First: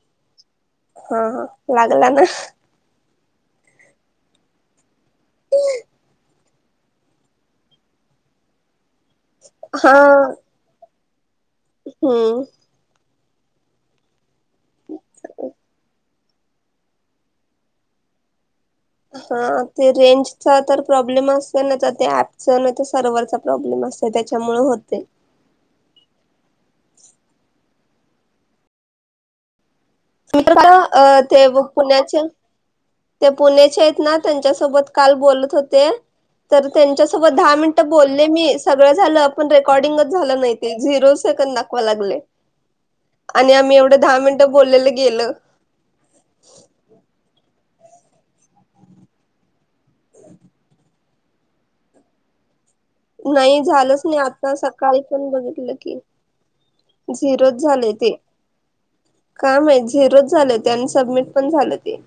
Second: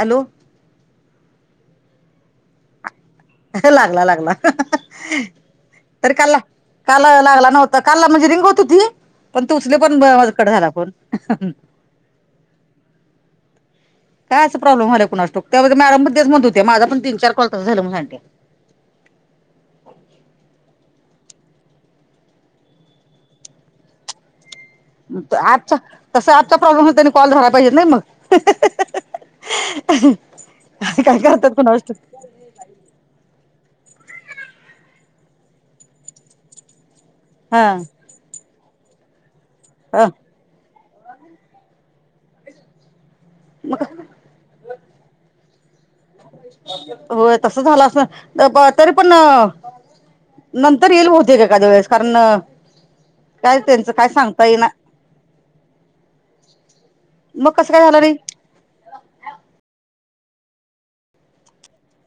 Hello हा ह लागला ना- लागला लागला [inaudible] तर काल लागला नव्हता काल ना म्हणजे रिंग होत हो ती- पण तु उचले पर्यंत माझा कट झाला फोन - हं- काय असं प्रॉब्लेम झाला कोणास‌ ठावुक त्या मॅडम पण तेच म्हणत होत्या माझ पण तीन चार काॅल तसंच झाल [inaudible] हा ते रेंजचा तर- प्रॉब्लेम असत ना तर ॲप चा नाही तर सर्व्हरचा प्रॉब्लेम असत त्याच्यामुळे होते - आजचा तसं आजचा प्रॉब्लेम हो त्यांनी कॉल झाला पाहिजे नाही मग- [inaudible] त काय ते करतात कुणास ठाऊक पुण्याचे ते पुण्याचे- त्यांच्यासोबत काल बोलत होते तर त्यांच्यासोबत दहा हा मिनिट बोलले मी- सगळ झालं आपण रेकॉर्डिंगच हा झाल नाही झिरो सेकंद दाखवा लागले- आणि आम्ही मग एवढं दहा मिनटं बोललेलं गेलं होय तस झालं अस तरी पण- नंतर येईल बहुतेक एखाद्या वेळेस कारण काय नाही त्यांचं झालंच काय नाही सांगता आता येईना सकाळी पण बघितलं की- मग झिरो कसं काय झाले झालं रे ते काय माहित - झिरो झाले ते आणि सबमिट पण झालं ते-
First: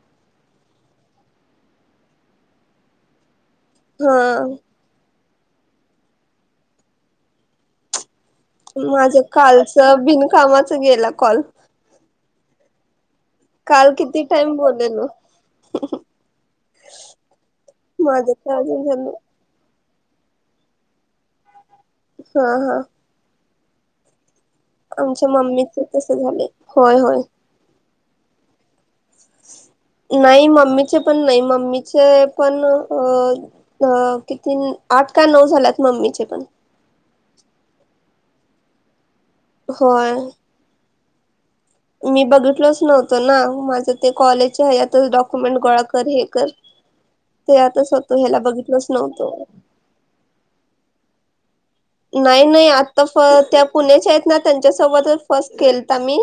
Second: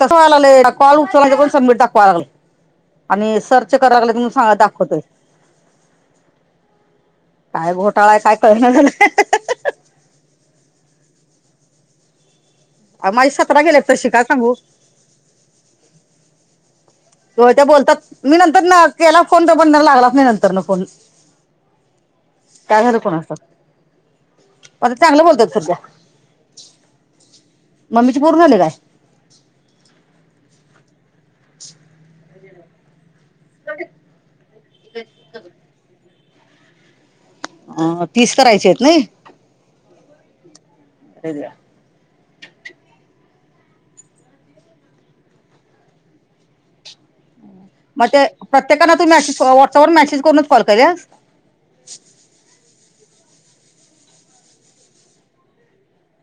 तसंच व करा हा सांग दाखवतोय काय घोटाळा काय- कळना माझ झालं कालच बिनकामाच गेला कॉल. माझी सतरा गेल्यात काल तशी काय किती सांगु? टाइम बोललेलो होय त्या बोलतात, माझं मी तर नंतर न अजून झालं केला फोन तो पण लागलाच नाही नंतरन फोन. हा हा काय झालं कोणाच आमच्या मम्मीचं तस झालंय होय होय. मम्मीचे पूर्ण झाले काय? नाही मम्मीचे पण नाही, मम्मीचे पण अ अ किती आठ का नऊ झाल्यात मम्मीचे पण अ तीस करायचे आहेत नई? होय. अरे देवा! मी बघितलोच नव्हतो ना, माझं ते कॉलेज हेज्यातच डॉक्युमेंट गोळा कर हे कर [inaudible] ते आताच मग होतो ते ह्याला बघितलंच प्रत्येकाना तू मसेज नव्हतं व्हॉट्सअपवर मेसेज करूनच कॉल केल्यास? नाही नाही आता फ त्या पुण्याच्या आहेत ना त्यांच्यासोबत फस्ट केेलता मी.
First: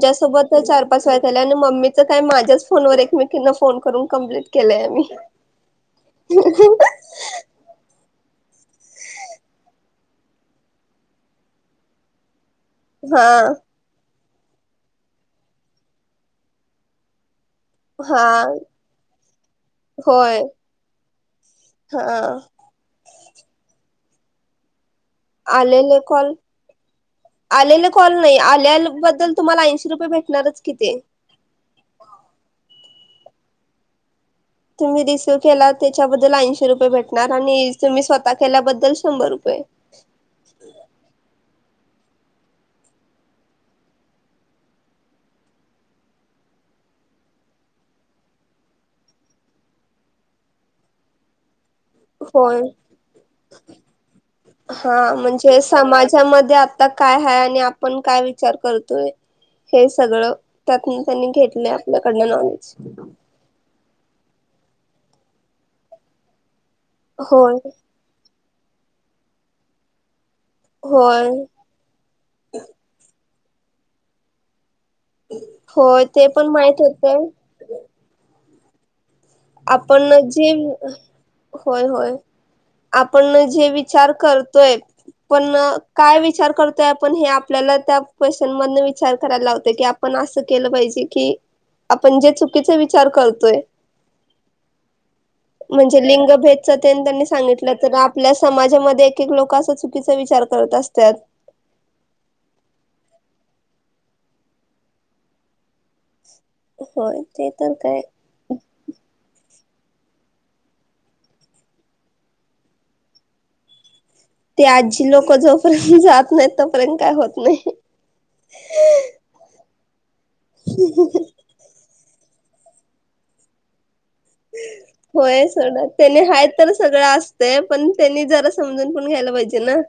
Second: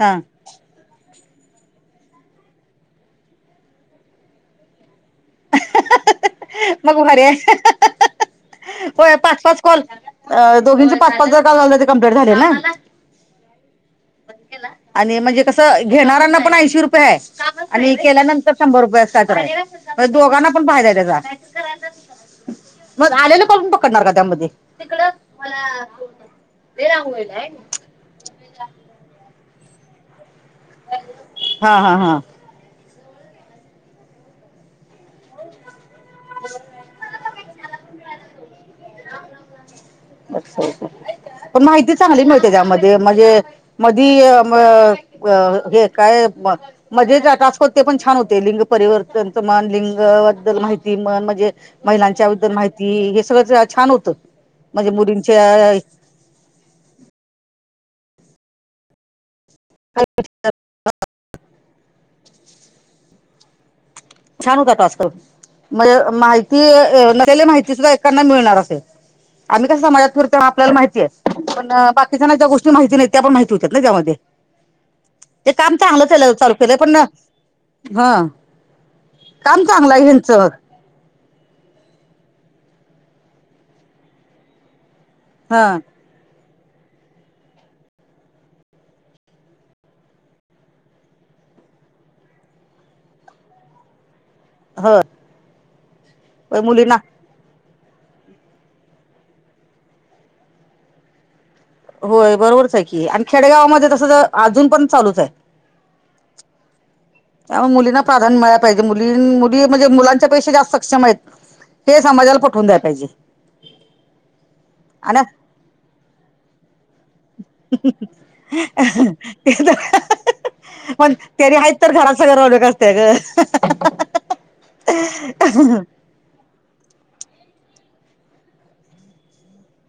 हा चार पाच व त्याला आणि मम्मीच काय माझ्याच फोनवर एकमेकीना फोन करून कंप्लीट केलंय मी. मग भारी आहे. होय पाच पाच कॉल, दोघींचे पाच पाच जर का झाले तर कंप्लीट झाले ना. हा. आणि म्हणजे कसं घेणाऱ्यांना पण ऐंशी रुपये आहे. आणि हा केल्यानंतर शंभर रुपये असत होय दोघांना पण फायदा आहे त्याचा. हा मग आलेलं काॅल पण पकडणार का त्यामध्ये? आलेले कॉल आलेले कॉल नाही आल्याबद्दल तुम्हाला ऐंशी रुपये भेटणारच. कि ते. हा हा हा. तुम्ही रिसिव्ह केला त्याच्याबद्दल ऐंशी रुपये भेटणार, आणि तुम्ही स्वतः केल्याबद्दल शंभर रुपये. पण माहितीत चांगली मि त्यामध्ये म्हणजे मदी हे काय म्हणजे जे टास्क होते ते पण छान होते, लिंग परिवर्तनच म्हण लिंगबद्दल माहिती म्हण म्हणजे महिलांच्याबद्दल होय माहिती हे सगळं छान होतं. म्हणजे हा म्हणजे मुलींच्या समाजामध्ये आता काय हाय आणि आपण काय विचार करतोय. हे सगळं त्यातन त्यांनी घेतलं आपल्याकडनं नॉलेज. छान होता टास्क, म्हणजे माहिती नसलेली होय माहिती सुद्धा एकेकाना मिळणार आम्ही कसं समाजात फिरतो ना आपल्याला माहिती होय आहे पण बाकीच्यांना ज्या गोष्टी माहिती नाहीत त्यापण माहि ती हुत्यात ना त्यामध्ये ते काम होय ते चांगलं चालू केलं माहित पण होतय हा काम चांगलं आपण आहे ह्यांचं जे होय होय आपण जे विचार करतोय पण हा काय विचार करतोय आपण हे आपल्याला त्या क्वेशन मधंन विचार करायला लावतय, की आपण असं केलं पाहिजे की आपण जे चुकीचा विचार करतोय हो. म्हणजे लिंगभेदच तेन त्यांनी सांगित ल तर आपल्या समाजामध्ये एक एक लोक असा चुकीचा विचार करत असत्यात. होय बरोबरच आहे की, आणि खेडगावामध्ये तसं अजून पण चालूचं आहे. [inaudible] होय ते त्या तर मुलींना काय प्राधान्य मिळाय पाहिजे, मुली म्हणजे मुलांच्या पेक्षा जास्त सक्षम आहेत हे समाजाला पटवून द्याय पाहिजे. ते आजी लोक आणि जोपर्यंत जात नाहीत तोपर्यंत काय होत नाही. ते तर पण त्यानी आहेत तर घरात सखल रोनक असत्या गं. होय सगड त्याने हाय तर सगळं अस ते पण त्यांनी जरा समजून पण घ्यायला पाहिजे ना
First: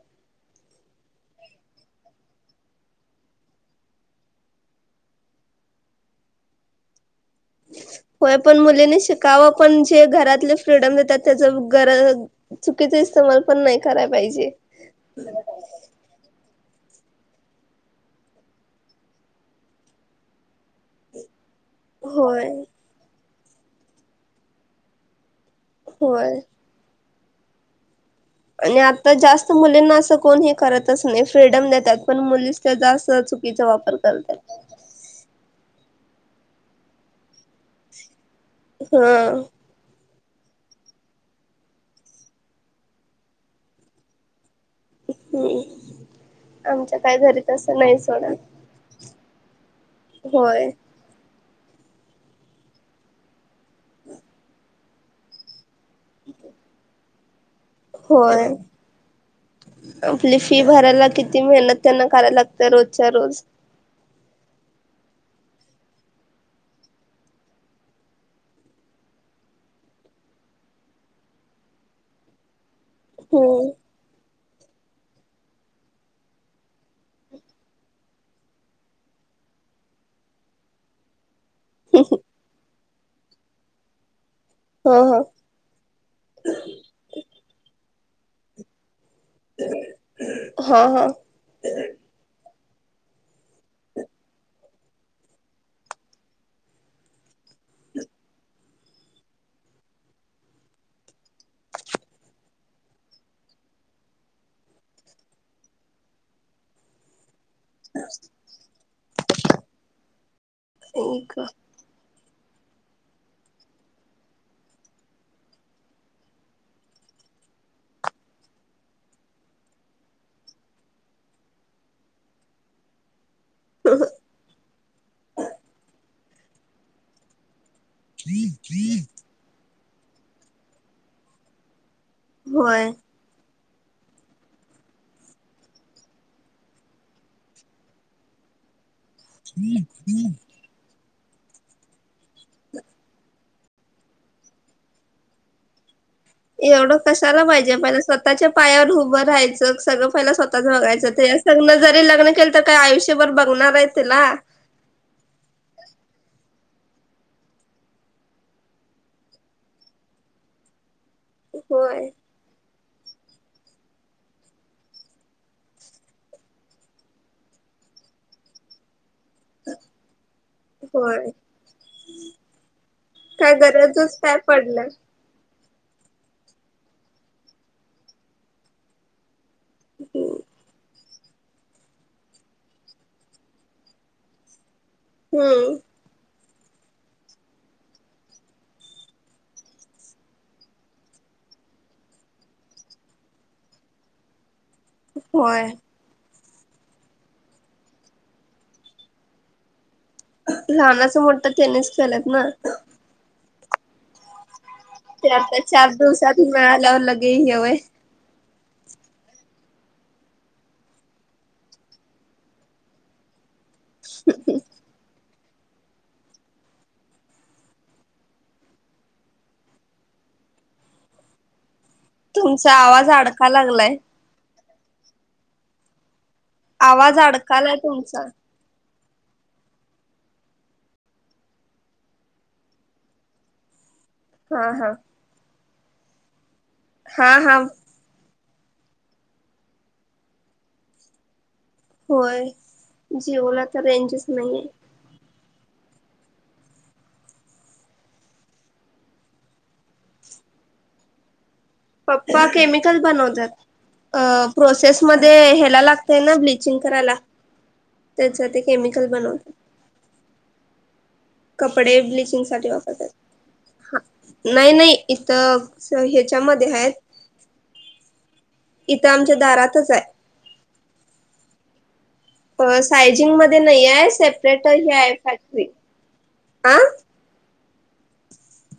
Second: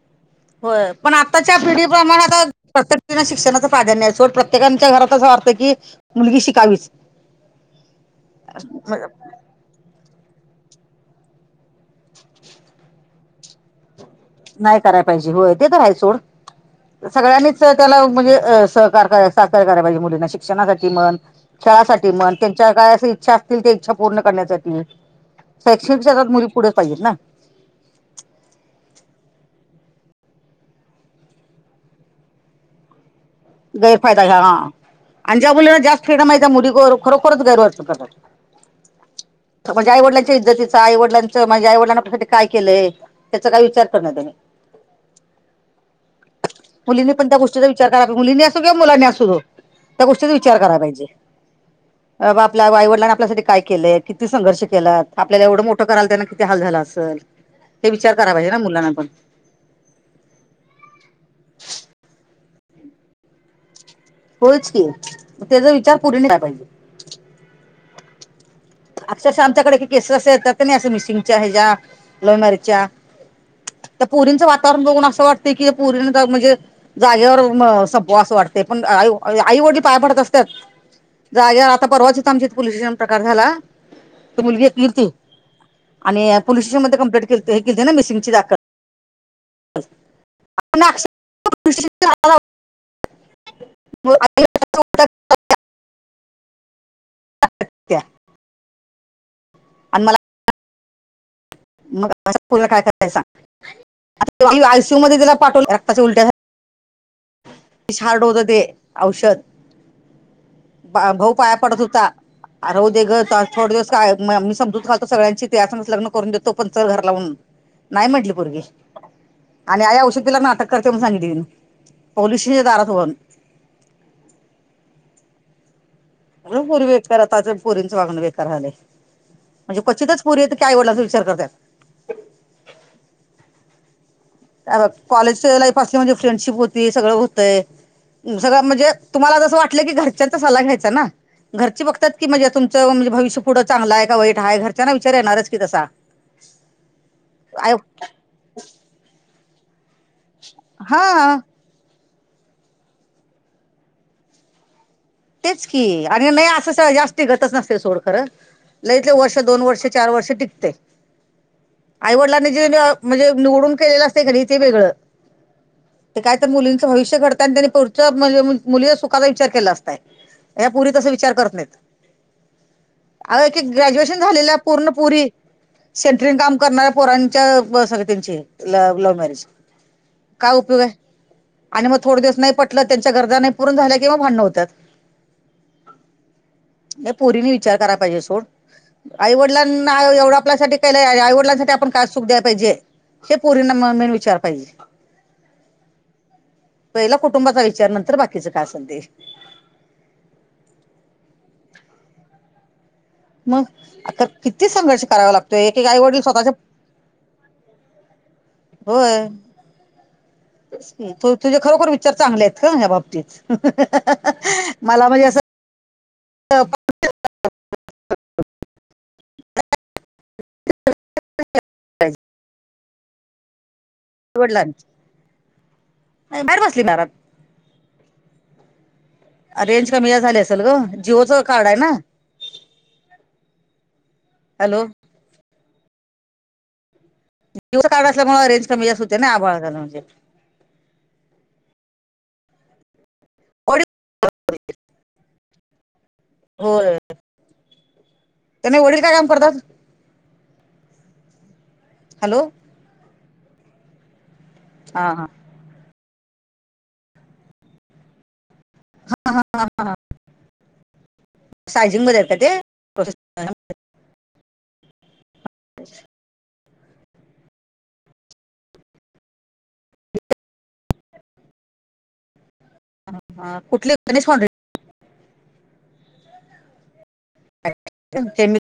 हो पण आताच्या पिढी प्रमाण आता प्रत्येक शिक्षणाचं प्राधान्य सट प्रत्येकाच्या घरातच की मुलगी शिकावीच होय पण मुलीनी शिकाव पण जे घरातले फ्रीडम देतात त्याच गर चुकीचा इस्तमाल पण नाही करायला पाहिजे नाही कराय पाहिजे होय तेेत आहेय सोड सगळ्यांनीच त्याला म्हणजे सहकार सहकार्य कराय पाहिजे मुलींना शिक्षणासाठी मण खेळासाठी मग होय त्यांच्या काय इच्छा असतील त्या इच्छा पूर्ण करण्यासाठी शैक्षणिकच्याात होय. मुली पुढे पाहिजेत ना आणि आता जास्त मुलींना असं कोण हे करतच नाही फ्रीडम देतात पण मुली जास्त चुकीचा वापर गैरफायदा करतात. घ्या हा आणि ज्या बना जास्त ्री माहिती्या मुली खरोखरच गैर वाटतो क हा इतीच आईवडलांच म्हणजे आईवडलांसाठी काय केलंय त्याचा काही विचार करण त्यांनी हम्म आमच्या काय घरी त असं नाहीच मुलीनी असो किंवा मुलांनी असू त्या गोष्टीचा विचार होय करायला पाहिजे आपल्या आई वडिलांने आपल्यासाठी काय केलंय किती संघर्ष केलात आपल्याला एवढं मोठं कराला त्यांना किती हाल झाला असेल हे विचार कराय होय पाहिजे ना मुलांना पण आपली फी भरायला किती मेहनत त्यांना करायला तरोच रोज होयच की त्याचा विचार पुरीनी नला पाहिजे अक्षरशः आमच्याकडे केस अस येतात नाही असं मिसिंगच्या ह्याच्या्या लोईमारीच्या होम पुरींचं वातावरण बघून असं वाटते की पुरी म्हणजे जागेवर संपवाव असं वाटते पण आई वडील पाया पडत असतात जाग्या आता परवाच आमच्या पोलिस स्टेशन प्रकार झाला ती मुलगी घेतली हा ती हा आणि पोलीस स्टेशन म कंप्लेंट हे किती ना मिसिंगची दाखल हा हा [unintelligible] [unintelligible] अच का आणि मला मग असं पुढे काय करायच आयसीयू मध्ये त्याला पाठवलं रक्ताच्या उलट्या विशारडोद दे औषध भाऊ पाया पडत होता अर हो दे ग थोड दिवस काय मी समजूत घालतो सगळ्यांची तेच लग्न करून देतो पणच घर लावून नाही म्हटली पोरगी आणि आई औषध पिलाना अटक करते म्हण सांगितली पोलीसच्या दारात होन [inaudible] पुरी बेकार आता पुरींचं वागण बेकार झाले म्हणजे क्चितच पुरी आहे आईवडील वलाचा विचार करतात होय कॉलेज लाईफ असली म्हणजे फ्रेंडशिप होती सगळं होतंय सगळं म्हणजे तुम्हाला जसं वाटलं की घरच्यांचा सल्ला घ्यायचा ना घरची बघतात की म्हणजे तुमचं म्हणजे भविष्य पुढं चांगलं आहे का वाईट ह आहे घरच्यांना विचार येणारच की तसा एवढं कशाला आय पाहिजे मला स्वतःच्या पायावर उभं राहायचं सगळं स्वतच हा बघायचं जरी लग् ल तर काय आयुष्यभर बघणार आहे ते ना तेच की आणि नाही असं जास्त गतच नसते सोड खरं लईतले वर्ष दोन वर्ष चार वर्ष टिकते होय आईवडिलांना जे म्हणजे निवडून केलेलं असतय कि नाही? तेे वेगळं. ते काय तर मुलींचं भविष्य घडतंय आणि त्यांनी पोटच्या मुली मुलीये सुखाचा विचार केला असता. या पोरी तसा होय विचार करत नाहीत. काय अये ग्रॅज्युएशन गरजच काय झालेलं पडलं पूर्ण पोरी सेंट्रिन काम करणाऱ्या पोरांच्या [unintelligible] त्यांचे लव्ह मॅरेज. काय उपयोग आहे. आणि मग थोड दिवस नाही पटलं, त्यांच्या गरजा नाही पूर्ण झाल्या, कि भांडण होत्यात. हम्म नाही पोरीने विचार कराय पाहिजे सोड. आईवडिलांना एवढं आपल्यासाठी केलंय. आईवडिलांसाठी आपण काय सुख द्याय पाहिजे. हे पोरींना [unintelligible] विचार पाहिजे. होय पहिला कुटुंबाचा विचार नंतर बाकीच काय असन ते. लहानाचं मोठं टेनिस खेलत ना? मग आता किती संघर्ष ते करावा आता लागतोय. एक एक चार आई वडील दिवसात स्वतःच्या मिळाल्यावर लगे हे व्हय होय. तुझे खरोखर विचार चांगले आहेत गं हया बाबतीत. हा हा हा मला म्हणजे असं [unintelligible] ह [unintelligible] तुमचा आवाज अडकाय लागलाय. [unintelligible] बसली आवाज घरात अडकालाय तुमचा. रेंज कमी झाली असेल ग, जिओचं कार्ड आहे ना. [inaudible] हा हॅलो हा हा हा दिवसच काळं असल्यामुळे रेंज कमी जास्त होते ना आबाळ झालं म्हणजे. होय, जीओला तर वडील रेंजच नाहीये. होय त्यांना वडील काय काम करतात? पप्पा हॅलो केमिकल बनवत्यात, हा हा प्रोसेसमध्ये ह्याला लागतय ना जीन कराला त्यांचं ते केमिकल बनवता. सायझिंग मधे आहे का ते? साठी वापरतात. प्रोसेस [unintelligible] नाही नाही इथ ह्याच्यामध्ये हायेत. इथं आमच्या दारातच हाय. सायजिंग हा, मध्ये नाही कुठली हाय गणेश फाउंड्री सेपरेट हे हाय फॅक्टरी. आं? [unintelligible] तुमचे मि - -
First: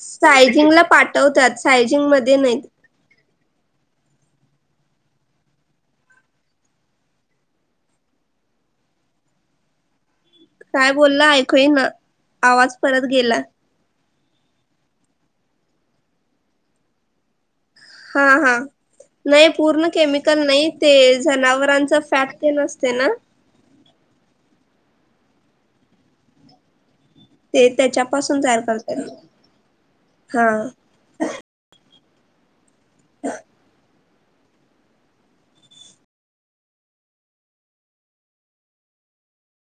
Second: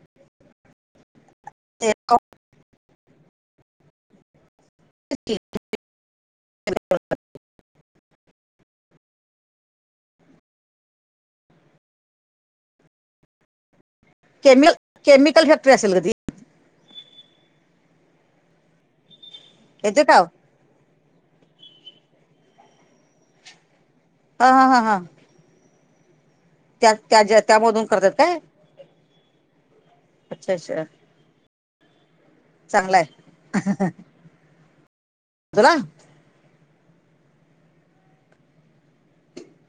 सायझिंगला पाठत्यात, सायजिंग मदे नाही. [inaudible] [unintelligible] काय बोलला ऐकू येईना, आवाज परत गेला. केमि केमिकल फॅक्टरी असेल गं ती. हां हां नाही, पूर्ण येते का केमिकल नाही तेज जनावरांचा फॅट ते नसते ना? हा हा हा हं ते त्यामधून करतात काय त्याच्यापासून तयार करत्यात. अच्छा हा. चांगलाय हं हं [unintelligible]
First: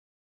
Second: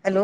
हॅलो